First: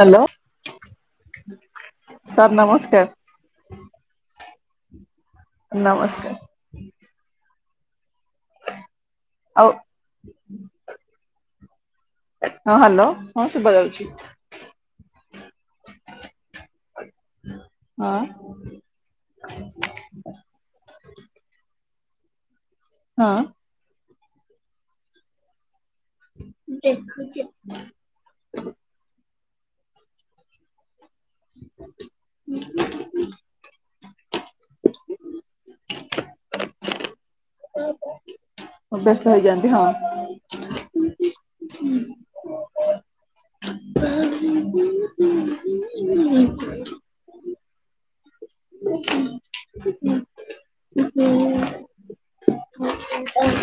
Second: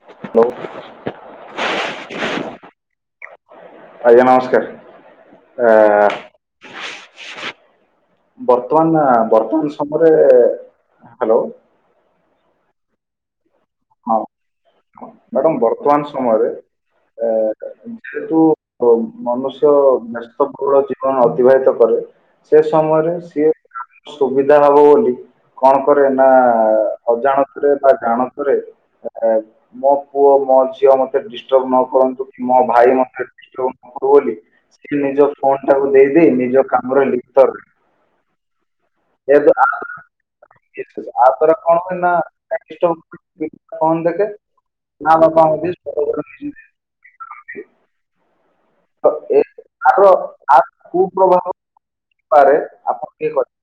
Hello hello sir ନମସ୍କାର। ଆଜ୍ଞା ନମସ୍କାର ଆ ନମସ୍କାର ବର୍ତ୍ତମାନ ଆ ଆଉ ବର୍ତ୍ତମାନ ସମୟରେ ହାଲୋ। ହଁ ହାଲୋ ହଁ ଶୁଭାଯାଉଛି। ହଁ ମ୍ୟାଡ଼ାମ ବର୍ତ୍ତମାନ ସମୟରେ ଏ ହଁ ଯେହେତୁ ଓ ମନୁଷ୍ୟ ବ୍ୟସ୍ତବକୂଳ ଜୀବନ ଅତିବାହିତ କରେ। ସେ ସମୟରେ ହଁ ସିଏ ସୁବିଧା ହବ ବୋଲି କଣ କରେ ନା ଦେଖୁଛି ଅଜାଣତରେ ନା ଜାଣ ରେ ମୋ ପୁଅ ମୋ ଝିଅ ମ ମେ ଡିଷ୍ଟବ୍ର ନ କରନ୍ତୁ କି ମୋ ଭାଇ ମୋତେ ଡିଷ୍ଟବ୍ର ବୋଲି ସେ ନିଜ ଫୋନ୍ ଟାକୁ ଦେଇଦେଇ ନିଜ କାମରେ ଲିପ୍ତ ରହେ। [inaudible] ବ୍ୟସ୍ତ ଏତ ଆ ହେଇଯାଆନ୍ତି ହଁ ଆ ପରେ କଣ ହୁଏ [inaudible] କମ ଦେଖ। [unintelligible] ତ ଏ ତାର ତାର କୁପ୍ରଭାବ ପାରେ ଆପଣ କିଏ କହି [unintelligible]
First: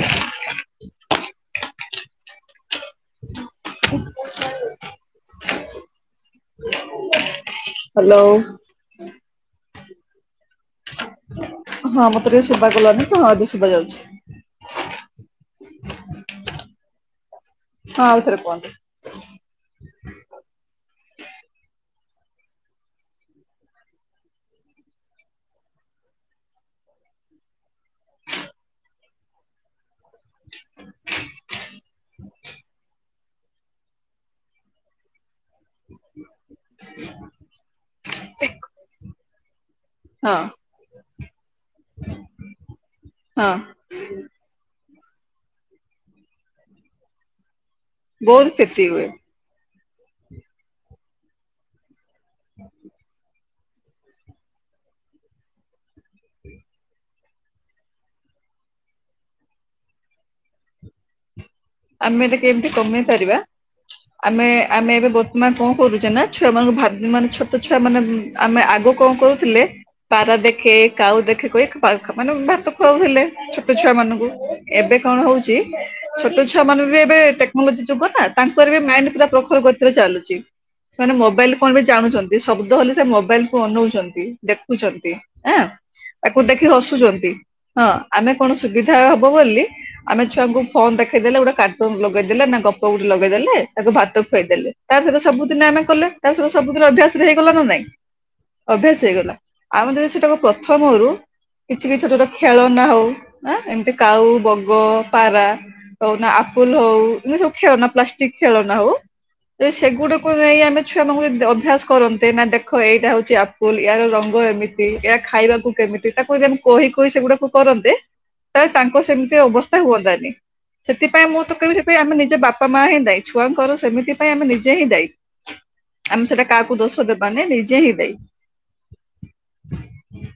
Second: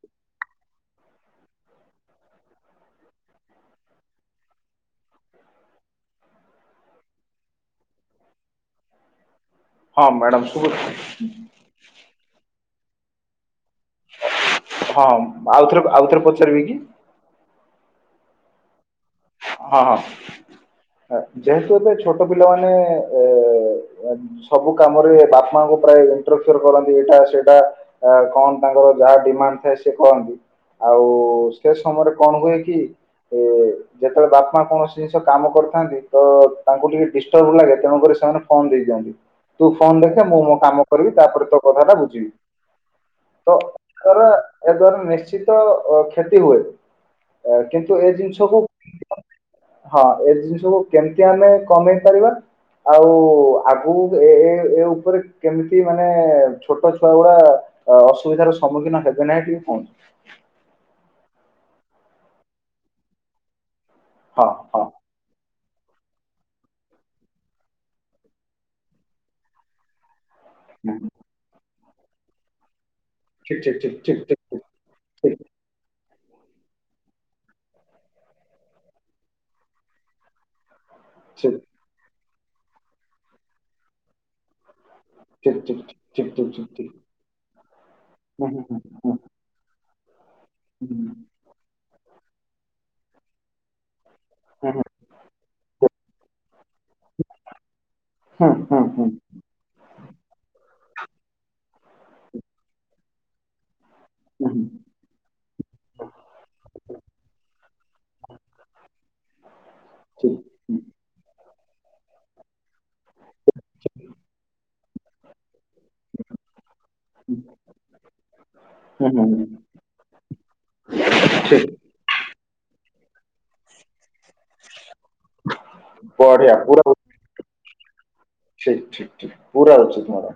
ହାଲୋ ହଁ ମ୍ୟାଡ଼ାମ କୁହନ୍ତୁ ହଁ ମତେ ଟିକେ ଶୁଭା ଗଲନି ହଁ ଏବେ ଶୋଭ ଯାଉଛି। ହଁ ହଁ ଆଉଥରେ ଆଉଥରେ ପଚାରିବି କି? ହଁ ଆଉ ଥରେ କୁହନ୍ତୁ। ହଁ ହଁ ଯେହେତୁ ଏବେ ଛୋଟ ପିଲାମାନେ ଏ ସବୁ କାମରେ ବାପାଙ୍କୁ ପ୍ରାୟ [unintelligible] କରନ୍ତି ଏଇଟା ସେଇଟା। ଆ କଣ ତାଙ୍କର ଯାହା ଡିମାଣ୍ଡ ଥାଏ ସେ କହନ୍ତି। ଆଉ ସେ ସମୟରେ କଣ ହୁଏ କି ଏ ଯେତେବେଳେ ବାପା କୌଣସି ଜିନିଷ କାମ କରୁ ତ ତାଙ୍କୁ ଟିକେ ଡିଷ୍ଟର୍ବ ଲାଗେ ତେଣୁକରି ସେମାନେ ଫୋନ ଦେଇ ଦିଅନ୍ତି। ତୁ ଫୋନ ଦେଖେ ହଁ ମୁଁ ମୋ କାମ କରିବି ତାପରେ ତୋ କଥାଟା ବୁଝିବି। ହଁ। [inaudible] ନିଶ୍ଚିତ କ୍ଷତି ହୁଏ କିନ୍ତୁ ଏ ବହୁତ ଜିନିଷକୁ କ୍ଷତି ହୁଏ। ହଁ ଏ ଜିନିଷକୁ କେମିତି ଆମେ କମେଇ ପାରିବା ଆଉ ଆଗକୁ ଏ ଏ ଏ ଉପରେ କେମିତି ମାନେ ଛୋଟ ଛୁଆ ଗୁଡା ଅ ଅସୁବିଧାର ସମ୍ମୁଖୀନ ହେବେ ନାହିଁ ଟିକେ କୁହନ୍ତୁ। ଆମେ ବି କେମିତି କମେଇ ପାରିବା ହଁ ଆମେ ହଁ ଆମେ ଏବେ ବହ ମା କଣ କରୁଛେ ନା ଛୁଆ ମାନଙ୍କୁ ମାନେ ଛୋଟ ଛୁଆ ମାନେ ଆମେ ଆଗ କଣ କରୁଥିଲେ ପାରା ଦେଖେ ହୁଁ, ହୁଁ। କାଉ ଦେଖେ କହି ମାନେ ଭାତ ଖୁଆଉଥିଲେ ଠିକ ଛୋଟ ଠିକ ଛୁଆ ଠିକ ମାନଙ୍କୁ। ଠିକ ଠିକ ଠିକ ଠିକ ଏବେ କଣ ଠିକ ଠିକ ହଉଛି ଛୋଟ ଛୁ ଛୁଆ ମାନେ ବି ଏବେ ଟେକ୍ନୋଲୋଜି ଯୁଗ ନା ତାଙ୍କର ବି ମାଇଣ୍ଡ ପୁରା ପ୍ରଖର ଗତିରେ ଚାଲୁଛି। ସେମାନେ ମୋବାଇଲ ଠିକ। କଣ ବି ଜାଣୁଛନ୍ତି ଶବ୍ଦ ହେଲେ ସେ ମୋବାଇଲ କୁ ଅନଉଛନ୍ତି ଦେଖୁଛନ୍ତି। ଠିକ ଆଁ ତାକୁ ଠିକ ଠିକ ଦେଖିକି ଠିକ ହସୁଛନ୍ତି ହଁ। ଆମେ ହୁଁ କଣ ହୁଁ ସୁବିଧା ହୁଁ ହବ ବୋଲି ଆମେ ଛୁଆଙ୍କୁ ହୁଁ ଫୋନ ଦେଖ ଗୋଟେ କାର୍ଟୁନ ଲଗେଇଦେଲେ ନା ଗପ ଗୋଟେ ଲଗେଇଦେଲେ ତାକୁ ଭାତ ଖୁଆଇଦେଲେ ହୁଁ ହୁଁ ତା ସହିତ ସବୁଦିନ ଆମେ କଲେ। ତା ସହିତ ସବୁଦିନ ଅଭ୍ୟାସ ରେ ହେଇଗଲା ନା ନାଇଁ ହୁଁ ହୁଁ ହୁଁ ଅଭ୍ୟାସ ହେଇଗଲା। ଆମେ ଯଦି ସେଟାକୁ ପ୍ରଥମରୁ କିଛି କିଛି ଛୋଟ ଖେଳ ନା ହଉ ନା ଏମିତି। କାଉ ହୁଁ ହୁଁ। ବଗ ପାରା ହଉନା ଆପୁଲ ହଉ ଏତି ସବୁ ଖେଳନା ପ୍ଲାଷ୍ଟିକ ଖେଳନା ହଉ। ସେଗୁଡାକୁ ଠିକ ନେଇ ହୁଁ ଆମେ ଛୁଆମାନଙ୍କୁ ଯଦ ଅଭ୍ୟାସ କରନ୍ତେ ନା ଦେଖ ଏଇଟା ହଉଛି। ସ୍କୁଲ ହାର ରଙ୍ଗ ଏମିତି ଏହା ଖାଇବାକୁ କେମିତି। ସେତାକୁ ଯେମି କହି କହି ସେଗୁଡାକୁ କରନ୍ତେ ତାହେଲେ ତାଙ୍କ ହୁଁ ହୁଁ ସେମିତି ହୁଁ। ଅବସ୍ଥା ହୁଅନ୍ତାନି। ସେଥିପାଇଁ ମୁଁ ତ ଠିକ କହିବି ସେଥିପାଇଁ ଆମେ ନିଜେ ବାପା ମାଆ ହିଁ ଦାୟୀ ଛୁଆଙ୍କର ସେମିତି ପାଇଁ ଆମେ ନିଜେ ହିଁ ଦାୟୀ। ଆମେ ସେଟା ବଢିଆ କାହାକୁ ଦୋଷ ଦେବାନି ନିଜେ ହିଁ ଦାୟୀ। ଠିକ୍ ଠିକ୍ ଠିକ୍ ପୁରା ଅଛି ତୁମର,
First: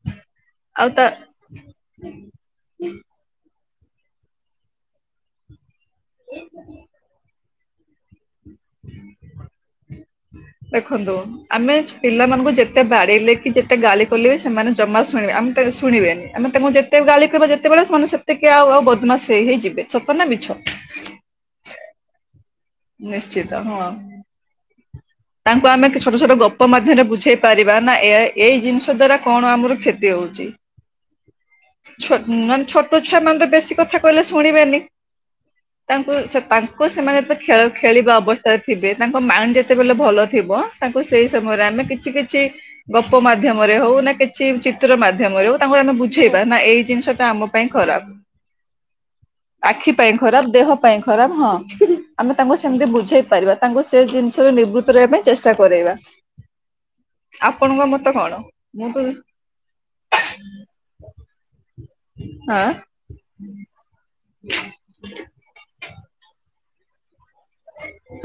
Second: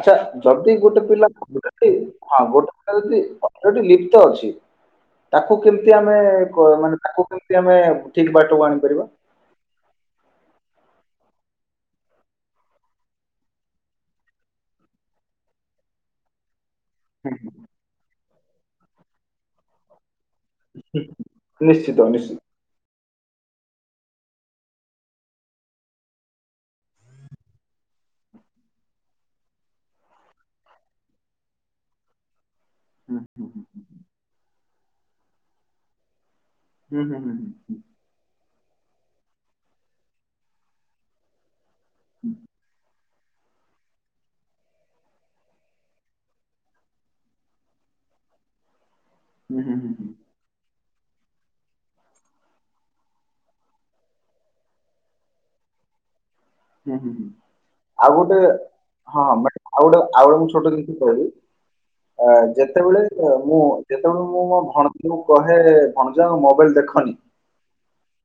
ଆଚ୍ଛା ଯଦି ଆଉ ଗୋଟେ ତା ପିଲା ଟି ଆଉ ଗୋଟେ ପିଲା ଯଦି ଅଲରେଡି ଲିପ୍ତ ଅଛି ତାକୁ କେମିତି ଆମେ କ ମାନେ ତାକୁ କେମତି ଆମେ ଠିକ ବାଟକୁ ଆଣିପାରିବା। ଦେଖନ୍ତୁ ଆମେ ପିଲାମାନଙ୍କୁ ଯେତେ ବାଡେଇଲେ କି ଯେତେ ଗାଳି କଲେ ବି ସେମାନେ ଜମା ଶୁଣିବେ ଆମତେ ଶୁଣିବେନି। ଆମେ ତାଙ୍କୁ ଯେତେ ଗାଳି ହୁଁ ହୁଁ। କରିବା ଯେତେବେଳେ ସେମାନେ ସେତିକି ଆଉ ଆଉ ବଦମାସ ହେଇ ହେଇଯିବେ, ସତ ନା ମିଛ? ହୁଁ, ନିଶ୍ଚିତ ନିଶ୍ଚିତ। ନିଶ୍ଚିତ, ହଁ। ତାଙ୍କୁ ଆମେ କିଛି ଛୋଟ ଛୋଟ ଗପ ମାଧ୍ୟମରେ ବୁଝେଇ ପାରିବା ନା ଏଆଇ ଏଇ ଜିନିଷ ଦ୍ଵାରା କଣ ଆମର କ୍ଷତି ହଉଛି? ଛୋଟ୍ ମାନେ ଛୋଟ୍ ଛୋଟ ହୁଁ ଛୁଆ ମାନେ ତ ବେଶୀ କଥା କହିଲେ ଶୁଣିବେନି, ତାଙ୍କୁ ସେ ତାଙ୍କୁ ହୁଁ ହୁଁ ସେମାନେ ହୁଁ ବେ ଖେଳିବା ଅବସ୍ଥାରେ ଥିବେ ତାଙ୍କ ମାଇଣ୍ଡ ଯେତେବେଳେ ଭଲ ଥିବ ତାଙ୍କୁ ସେଇ ସମୟରେ ଆମେ କିଛି କିଛି ଗପ ମାଧ୍ୟମରେ ହଉ ନା କିଛି ଚିତ୍ର ମାଧ୍ୟମରେ ହଉ ତାଙ୍କୁ ଆମେ ବୁଝେଇବା ନା ଏଇ ଜିନିଷ ଟା ଆମ ପାଇଁ ଖରାପ, ହୁଁ ହୁଁ ହୁଁ ହୁଁ ଆଖି ପାଇଁ ଖରାପ, ଦେହ ପାଇଁ ଖରାପ, ହଁ। ଆମେ ତାଙ୍କୁ ସେମିତି ବୁଝେଇ ପାରିବା ତାଙ୍କୁ ସେ ଜିନିଷ ରେ ନିବୃତ୍ତ ରହିବା ପାଇଁ ଚେଷ୍ଟା କରେଇବା। ହୁଁ ହୁଁ ହୁଁ ଆପଣଙ୍କ ମତ ଆଉ କଣ ଗୋଟେ ମୁଁ ତ ହଁ ବଟ୍ ଆଉ ଗୋଟେ ଆଉ ଗୋଟେ ମୁଁ ଛୋଟ ଜିନିଷ କହିବି। ଆ ଯେତେବେଳେ ଆ ମୁଁ ଯେତେବେଳେ ମୁଁ ମୋ ଭଣ ମୁଁ କହେ ଭଣଜା ମୋବାଇଲ ଦେଖନି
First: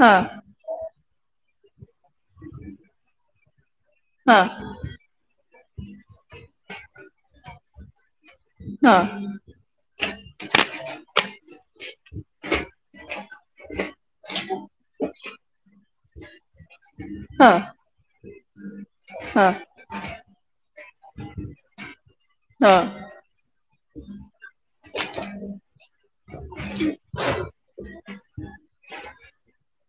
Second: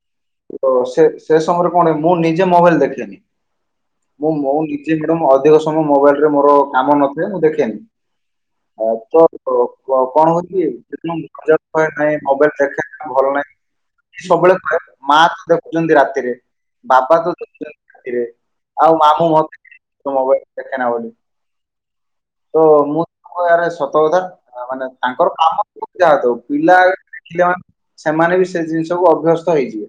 ହଁ। ତ ସେ ସେ ସମୟରେ କଣ ମୁଁ ନିଜେ ମୋବାଇଲ ଦେଖେନି। ମୁଁ ମୋ ନିଜେ ଆଡୁ ଅଧିକ ସମୟ ମୋବାଇଲରେ ମୋର କାମ ନ ଥାଏ ମୁଁ ଦେଖେନି। ଆଛ। ଓ କ କଣ ହଉଛି କି ମାକ୍ସିମମ୍ ମଜା କରିବାର ନାହିଁ ମୋବାଇଲ ଦେଖେ ଭଲ ନାହିଁ। କି ସବୁବେଳେ କହେ ମା ତ ଦେଖୁଛନ୍ତି ରାତିରେ। ବାପା ତ ଦେଖୁଛନ୍ତି ରାତିରେ, ଆଉ ମାମୁଁ ମତେ ମୋବାଇଲ ଦେଖେନା ବୋଲି। ତ ମୁଁ ହଁ ଆ ରେ ସତ କଥା ଆ ମାନେ ତାଙ୍କର କାମ ଥାଉ କି ଯାହା ଥାଉ ପିଲା ଦେଖିଲେ ମାନେ ସେମାନେ ବି ସେ ଜିନିଷକୁୁ ଅଭ୍ୟସ୍ତ ହେଇଯିବେ।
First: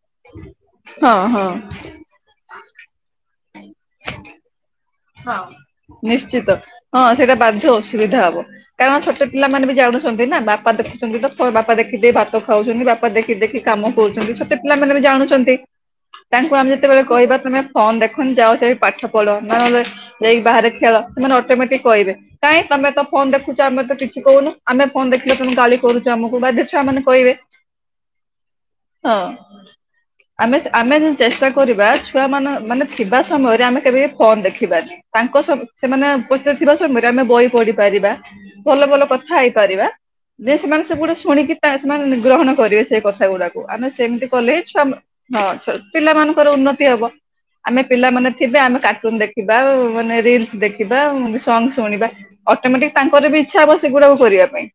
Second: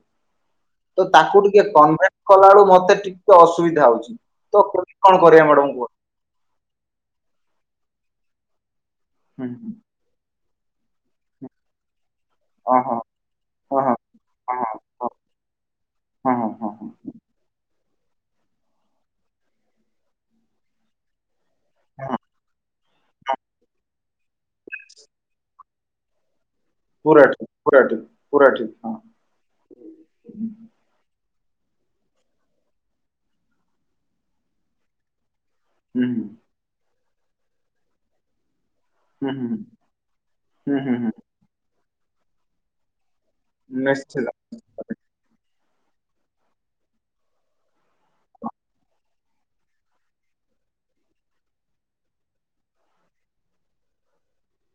ହଁ ତ ହଁ ତାକୁ ହଁ ଟିକେ କନଭେଣ୍ଟ କଲାବେଲୁ ମତେ ଟିକେ ଅସୁବିଧା ହଉଛି ତ କନ୍- କଣ ହଁ କରିବା ମ୍ୟାଡମ କୁହ? ନିଶ୍ଚିତ ହଁ ସେଇଟା ବାଧ୍ୟ ଅସୁବିଧା ହବ କାରଣ ଛୋଟ ହୁଁ ପିଲାମାନେେ ହୁଁ ବି ଜାଣୁ ଛନ୍ତି ନା ବାପା ଦେଖୁଛନ୍ତି ତ ଵ ବାପା ଦେଖି ଦେଇ ଭାତ ଖାଉଛନ୍ତି ହଁ ବାପା ଦେଖି ଦେଖି ହଁ କାମ ହଁ କରୁଛନ୍ତି ହଁ ଛୋଟ ପିଲାମାନେ ବି ହଁ ଜାଣୁଛନ୍ତି ହଁ ହଁ ତାଙ୍କୁ ଆମେ ହଁ ହଁ ଯେତେବେଳେ କହିବା ତମେ ଫୋନ ଦେଖନି ଯାଅ ସେ ପାଠ ପଢ଼ ନ ହେଲେ ଯାଇକି ବାହାରେ ଖେଳ, ସେମାନେ ଅଟୋମେଟିକ କହିବେ ହଁ କାହିଁ ତମେ ତ ଫୋନ ଦେଖୁଛ ଆମେ ତ କିଛି କହୁନୁ ଆମେ ଫୋନ୍ ଦେଖିଲେ ତମେ ଗାଲି କରୁଛ ଆମକୁ ବାଧ୍ୟ ଛୁଆମାନେ ପୁରା କହିବେ, ଠିକ ପୁରା ଠିକ ପୁରା ଠିକ ହଁ। ଆମେ ସ ଆମେ ଯଦି ଚେଷ୍ଟା କରିବା ଛୁଆ ମାନ ମାନେ ଥିବା ସମୟରେ ଆମେ କେବେ ଫୋନ ଦେଖି ବାନି ତାଙ୍କ ସବୁ ସେମାନେ ଉପସ୍ଥିତ ଥିବା ସମୟରେ ଆମେ ବହି ପଢ଼ି ପାରିବା ଭଲ ଭଲ କଥା ହେଇପାରିବା, ଯେ ସେମାନେ ସେଗୁଡ଼ା ଶୁଣିକି ସେମାନେ ଗ୍ରହଣ କରିବେ ସେଇ କଥା ଗୁଡାକ। ଆମେ ସେମତି ନିଶ୍ଚିତ। କଲେ ହିଁ ଛୁଆ ହଁ ପିଲାମାନଙ୍କର ଉନ୍ନତି ହବ, ଆମେ ପିଲାମାନେ ଥିବେ ଆମେ କାର୍ଟୁନ ଦେଖ ଖିବା ମାନେ ରିଲସ ଦେଖିବା ସଙ୍ଗ ଶୁଣିବା ଅଟୋମେଟିକ ତାଙ୍କର ବି ଇଚ୍ଛା ହବ ସେଗୁଡାକୁ କରିବା ପାଇଁ।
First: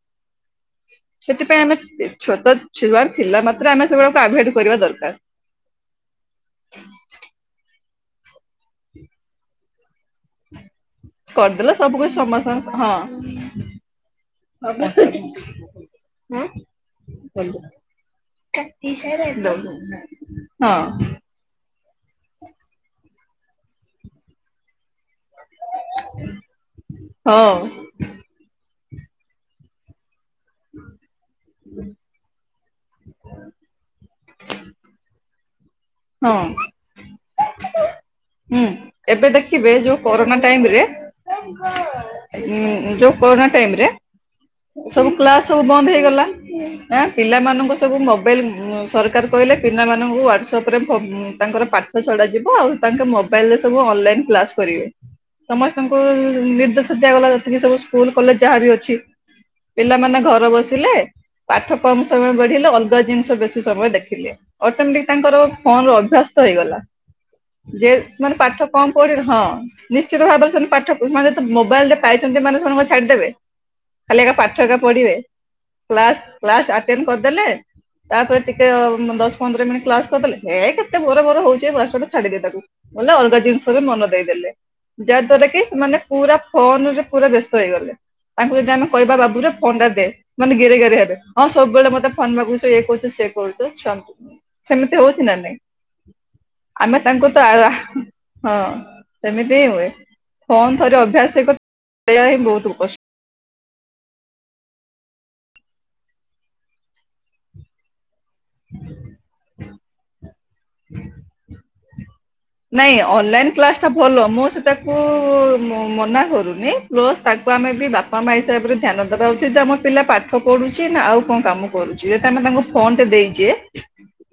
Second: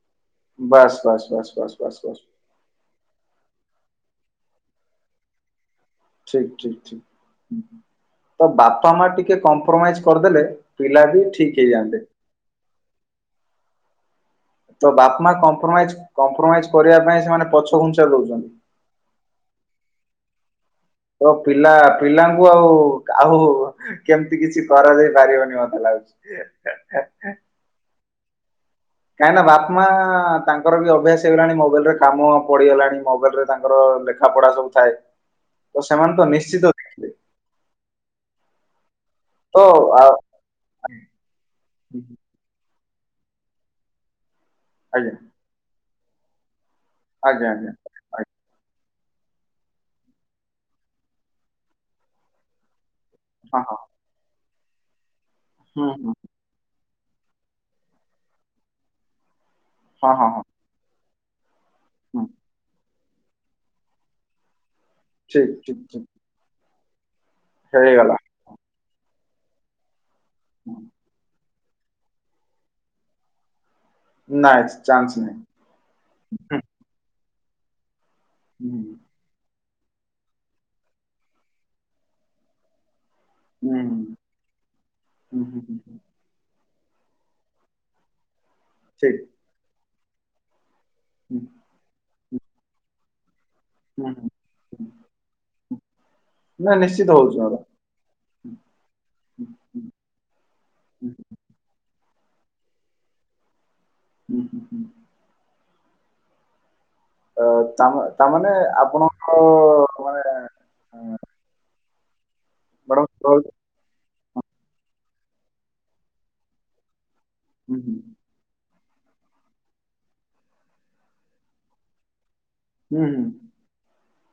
ବାସ୍, ବାସ୍, ବାସ୍, ସେଥିପାଇଁ ବାସ୍, ଆମେ ବାସ୍, ବାସ୍। ଛୋଟ ଛୁଆ ଥିଲା ମାତ୍ରେ ଆମେ ସେଗୁଡାକୁ ଆଭୋଏଡ କରିବା ଦରକାର। ଠିକ, ଠିକ, ଠିକ, ତ ବାପା ମା ଟିକେ କମ୍ କମ୍ପୋରମାଇଜ କରିଦେଲେ ପିଲା ବି ଠିକ ହେଇଯାଆନ୍ତେ। ହଁ। ତ ବାପା ମା କମ୍ପ୍ରମାଇଜ କମ୍ପ୍ରମାଇଜ କରିବା ପାଇଁ ସେମାନେ ହଁ ପଛଘୁଞ୍ଚା ଦଉଛନ୍ତି। [unintelligible] ତ ପିଲା ପିଲାଙ୍କୁ ଆଉ ଆଉ କେମିତି କିଛି କରାଯାଇ ପାରିବନି ମତେ ଲାଗୁଛି। [inaudible] ହଉ। କାହିଁକି ନା ବାପ ମା ତାଙ୍କର ବି ଅଭ୍ୟାସ ହେଇଗଲାଣି ମୋବାଇଲ ରେ କାମ ପଢିଗଲାଣି ମୋବାଇଲ ରେ ତାଙ୍କର ଲେଖା ପଢା ସବୁଥାଏ। ହଁ ହୁଁ। ଏବେ ତ ଦେଖିବେ ଯୋଉ ଆ କରୋନା ଟାଇମ ରେ ଯୋଉ କରୋନା ଟାଇମ ରେ ସବୁ ଆଜ୍ଞା କ୍ଲାସ ସବୁ ବନ୍ଦ ହେଇଗଲା ନା ଆଜ୍ଞା ଆଜ୍ଞା ପିଲାମାନଙ୍କ ସବୁ ମୋବାଇଲ୍ ସରକାର କହିଲେ ପିଲାମାନଙ୍କୁ [unintelligible] ତାଙ୍କର ପାଠ ଛଡ଼ାଯିବ, ଆଉ ତାଙ୍କ ମୋବାଇଲ ରେ ଆଜ୍ଞା ସବୁ ହଁ ଅନଲାଇନ୍ କ୍ଲାସ୍ କରିବେ। ହଁ ହୁଁ ସମସ୍ତଙ୍କୁ ହୁଁ ନିର୍ଦ୍ଦେଶ ଦିଆଗଲା ଯେତିକି ସବୁ ସ୍କୁଲ କଲେଜ ଯାହାବି ଅଛି। ହଁ ପିଲାମାନେ ହଁ ହଁ ଘର ବସିଲେ ପାଠ କମ ହୁଁ ସମୟ ବଢିଲେ ଅଲ ଲଗା ଜିନିଷ ବେଶୀ ସମୟ ଦେଖିଲେ, ଅଟୋମେଟିକ ତାଙ୍କର ଠିକ୍ ଠିକ୍ ଫୋନ ର ଠିକ୍ ଅଭ୍ୟାସ୍ତ ହେଇଗଲା। ଯେ ହେଇଗଲା ସେମାନେ ପାଠ କମ ପଢିଲେ ହଁ ନିଶ୍ଚିତ ଭାବରେ ସେମାନେ ପାଠ ମାନେ ମୋବାଇଲ ରେ ପାଇଛନ୍ତି ମାନେ ସେମାନେ କଣ ଛାଡିଦେବେ। ଖାଲି ଏକା ନାଇଁ ପାଠ ପଢିବେ ଚାନ୍ସ ନାହିଁ କ୍ଲାସ କ୍ଲାସ ଆ ଆଟେଣ୍ଟ କରିଦେଲେ ତାପରେ ଟିକେ ହୁଁ ଦଶ ପନ୍ଦର ମିନିଟ୍ କ୍ଲାସ୍ କରିଦେଲେ ହେ କେତେ ବର ବର ହଉଛି ଏ ମାଷ୍ଟର ଛାଡିଦେ ତାକୁ ଅଲଗା ହୁଁ ଜିନିଷରେ ହୁଁ ମନ ଦେଇଦେଲେ, ଯାହା ହୁଁ ଦ୍ଵାରା କି ହୁଁ ହୁଁ ସେମାନେ ହୁଁ ପୁରା ଫୋନ ରେ ପୁରା ବ୍ୟସ୍ତ ହେଇଗଲେ, ତାଙ୍କୁ ଯଦି ଆମେ କହିବା ଠିକ୍ ବାବୁ ରେ ଫୋନ ଟା ଦେ ମାନେ ଗେରେ ଗେରେ ହେବେ, ହୁଁ ହଁ ସବୁବେଳେ ମତେ ଫୋନ ମାଗୁଛ ଏ କରୁଛ ସେ କରୁଛ ଛୁଆ ହୁଁ ଙ୍କୁ। ହୁଁ ସେମିତି ହଉଛି ନା ନାଇଁ ନା ଆମେ ନିଶ୍ଚିତ ତାଙ୍କୁ ହଉଛି ତ ମ୍ୟାଡ଼ାମ୍ ହଁ ସେମିତି ହିଁ ହୁଁ ହୁଏ, ଫୋନ ଥରେ ହୁଁ ଅଭ୍ୟାସ କରିବା ହିଁ ବହୁତ କଷ୍ଟ। ହୁଁ ହୁଁ ହୁଁ। ଅ ତା ତାମାନେ ଆପଣଙ୍କ [unintelligible] ନାଇଁ ମ୍ୟାଡ଼ାମ୍ ହୁଁ ଅନଲାଇନ କ୍ଲାସ ଟା ଭଲ ମୁଁ ସେଟାକୁ ମନା କରୁନି। ପ୍ଲସ୍ ତାକୁ ଆମେ ହୁଁ ବି ବାପା ମା ହିସାବରେ ଧ୍ୟାନ ଦେବା ଉଚିତ ଯେ, ଆମ ପିଲା ପାଠ ପଢୁଛି ନା ଆଉ କଣ କାମ କରୁଛି ଯେ ଆମେ ତାଙ୍କୁ ଫୋନ ହୁଁ ଟେ ହୁଁ ଦେଇଛେ,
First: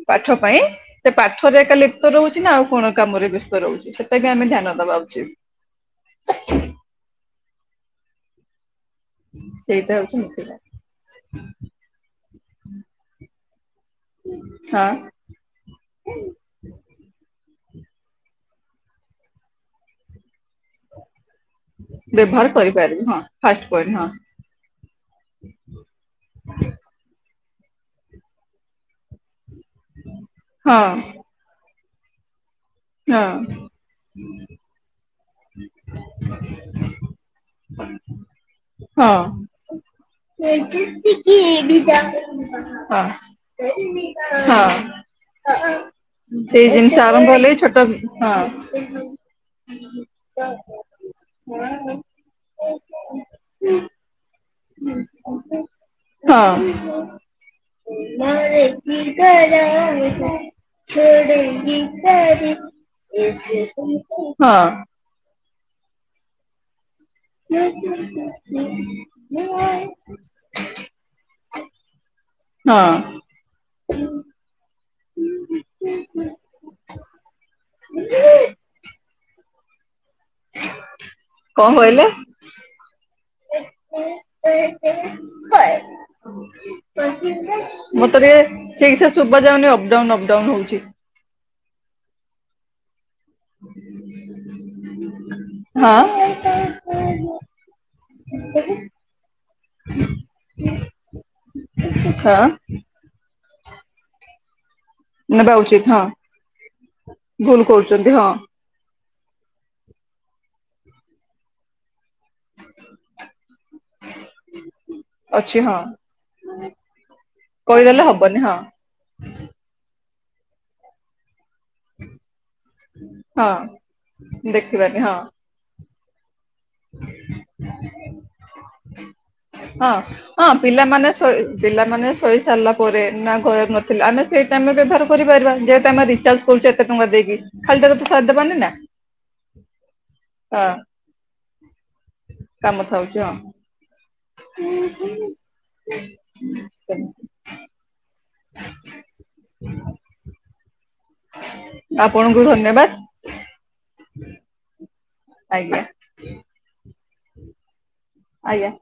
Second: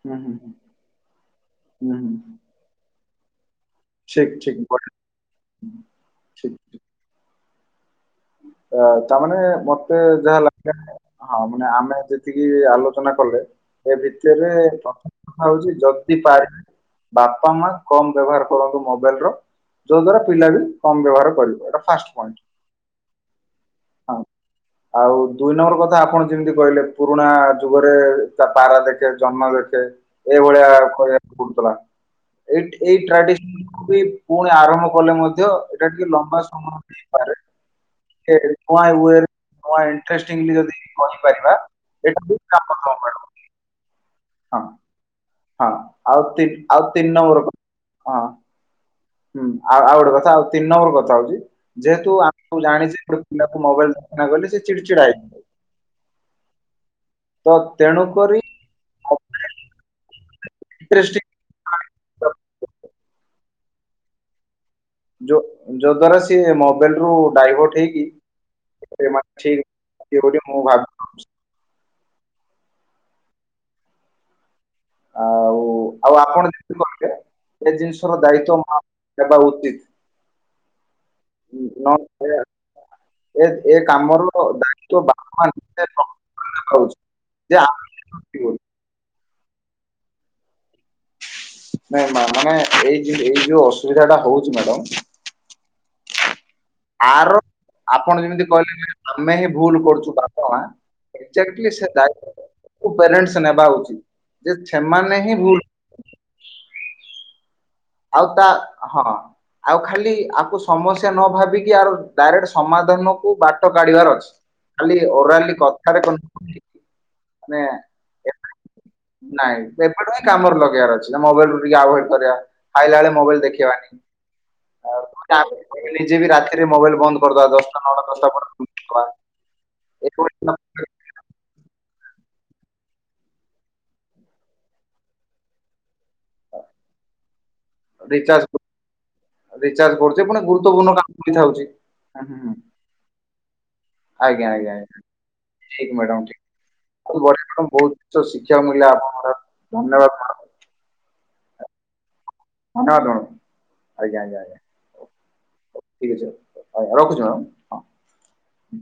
ହୁଁ ପାଠ ହୁଁ ପାଇଁ ସେ ପାଠରେ ଏକା ହୁଁ ହୁଁ [unintelligible] ରହୁଛି ନା ଆଉ କଣ କାମରେ ବ୍ୟସ୍ତ ରହୁଛି, ସେଟା ବି ଠିକ୍ ଆମେ ଠିକ୍ ଧ୍ୟାନ ବଢ଼ିଆ ଦବା ଠିକ୍ ଉଚିତ। ଠିକ୍ ତ ତାମାନେ ସେଇଟା ମତେ ହଉଛି ଯାହା ମୁଖ୍ୟ ଲାଗିଲା ହଁ ମାନେ ଆମେ ଯ ଯେତିକି ଆଲୋଚନା କଲେ ଏ ଭିତରେ କଥା। ପ୍ରଥମ ହଁ କଥା ହଉଛି ଯଦି ପାରି ବାପା ମା କମ ବ୍ୟବହାର କରନ୍ତୁ ମୋବାଇଲ ର ଯାଉ ଦ୍ଵାରା ପିଲା ବି କମ ବ୍ୟବହାର କରିବେ। ବ୍ୟବହାର କରିପାରିବେ ହଁ ଫାଷ୍ଟ ପଏଣ୍ଟ ହଁ। ଆଉ ଦୁଇ ନମ୍ବର କଥା ଆପଣ ଯେମିତି କହିଲେ ପୁରୁଣା ଯୁଗରେ ତା ପାରା ଦେଖେ ଜନ୍ମ ଦେଖେ ଏଇଭଳିଆ ହଁ କରିବାକୁ ପଡୁଥିଲା ଏଇଠି ଏଇ ହଁ ଟ୍ରାଡିସନ ବି ପୁଣି ଆରମ୍ଭ କଲେ ମଧ୍ୟ ଏଇଟା ଟିକେ ଲମ୍ବା ସମୟ ନେଇପାରେ। [inaudible] ହଁ ହଁ [unintelligible] ନୂଆ ଇଣ୍ଟ୍ରେଷ୍ଟିଙ୍ଗ ଯଦି କହିପାରିବା ଦିଟା। ଏଇଟା [unintelligible] ହଁ ହଁ ଆଉ ତିନି ସେଇ ଆଉ ଜିନିଷ ତିନି ଆରମ୍ଭ ନମ୍ବର କ ହେଲେ ଛୋଟ ହଁ [unintelligible] ହଁ। ହୁଁ ଆଉ ଆଉ ଗୋଟେ କଥା ଆଉ ତିନି ନମ୍ବର କଥା ହୋଉଚି ଯେହେତୁଆ ମୁ ଜାଣିଚି ଗୋଟେ ପିଲାକୁ ମୋବାଇଲ [unintelligible] ଚିଡ଼ଚିଡା ହେଇଯିବ ତ ତେଣୁକରି ଇଣ୍ଟରେଷ୍ଟିଂ [unintelligible] ହଁ। ଯୋ ଯୋ ଦ୍ୱାରା ସେ ମୋବାଇଲ ରୁ ଡାଇଭର୍ଟ ହେଇକି [unintelligible] ହଁ। ଆଉ ଆଉ ଆପଣ ଯେମିତି କହିଲେ ଏ ଜିନିଷର ଦାୟିତ୍ଵ ମୁଁ ଆପଣ ଙ୍କୁ ଦେବା ଉଚିତ୍। କଣ ନ କହିଲେ? ଏ ଏ ହଏ। କାମର ଦାୟିତ୍ୱ ବାପା [unintelligible] [unintelligible] ମୋତେ ଟିକେ ଠିକ୍ ସେ ଶୁଭ ଯାଉନି ଅପଡାଉନ୍ ଅପଡାଉନ୍ ହୋଉଚି। [unintelligible] ଅସୁବିଧା ଟା ହୋଉଚି ମ୍ୟାଡ଼ାମ। ହଁ [unintelligible] ଆର ଆପଣ ଯେମିତି କଇଲେ ଯେ ଆମେ ହିଁ ଭୁଲ କରୁଚୁ ବାପ ମା। ଏକ୍ସାକ୍ଟଲି ସେ ଦାୟିତ୍ୱ ହଁ କୁ ପ୍ୟାରେଣ୍ଟସ ନେବା ଉଚିତ। ଯେ ସେମାନେ ହିଁ ନେବା ଭୁଲ ଉଚିତ ହଁ ଭୁଲ କୋ ଆଉ ତା ହଁ ଆଉ ଖାଲି ଆକୁ ସମସ୍ୟା ନ ଭାବିକି ଆର ଡାଇରେକ୍ଟ ସମାଧାନ କୁ ବାଟ କାଢିବାର ଅଛି ଖାଲି ଓରାଲି ଅଛି ହଁ। କଥାରେ କହିକି କହିଦେଲେ ହବନି ହଁ। ନାଇଁ ଏବେଠୁ ହିଁ କାମରେ ଲଗେଇବାର ଅଛି ନା ମୋବାଇଲ ରୁ ଟିକେ ଆଭୋଏଡ କରିବା ଖାଇଲା ବେଳେ ମୋବାଇଲ ହଁ ଦେଖେଇବାନି ଦେଖିବାନି ହଁ ନିଜେ ବି ରାତି ରେ ମୋବାଇଲ ବନ୍ଦ କରିଦବା ଦଶଟା ନଅଟ ଦଶ ହଁ। ହଁ [unintelligible] ପିଲାମାନେ ପିଲାମାନେ ଶୋଇ ସାରିଲା ପରେ ନା ଘରେ ନଥିଲେ ଆମେ ସେଇ ଟାଇମରେ ବ୍ୟବହାର କରିପାରିବା ଯେହେତୁ ଆମେ ରିଚାର୍ଜ [unintelligible] ଟଙ୍କା ଦେଇକି ଖାଲିଟାରେ ତ ରିଚାର୍ଜ ସାରି ରିଚାର୍ଜ କରୁଛେ ପୁଣି [unintelligible] ହଁ। [unintelligible] କାମ ଥାଉଚି ହଁ। ଆଜ୍ଞା ଆଜ୍ଞା ଠିକ୍ ମ୍ୟାଡ଼ାମ ଠିକ୍ ହଁ। ଖୁବ୍ [unintelligible] ଉଚ୍ଚ ଶିକ୍ଷା ମିଳିଲା ଆପଣଙ୍କଠାରୁ ଧନ୍ୟବାଦ ମ୍ୟାଡ଼ାମ। ଆପଣଙ୍କୁ ଧନ୍ୟବାଦ। ଧନ୍ୟବାଦ ମ୍ୟାଡ଼ାମ ଆଜ୍ଞା ଆଜ୍ଞା ଆଜ୍ଞା। ଆଜ୍ଞା। ଆଉ ରଖୁଚି ମ୍ୟାଡ଼ାମ। ଆଜ୍ଞା।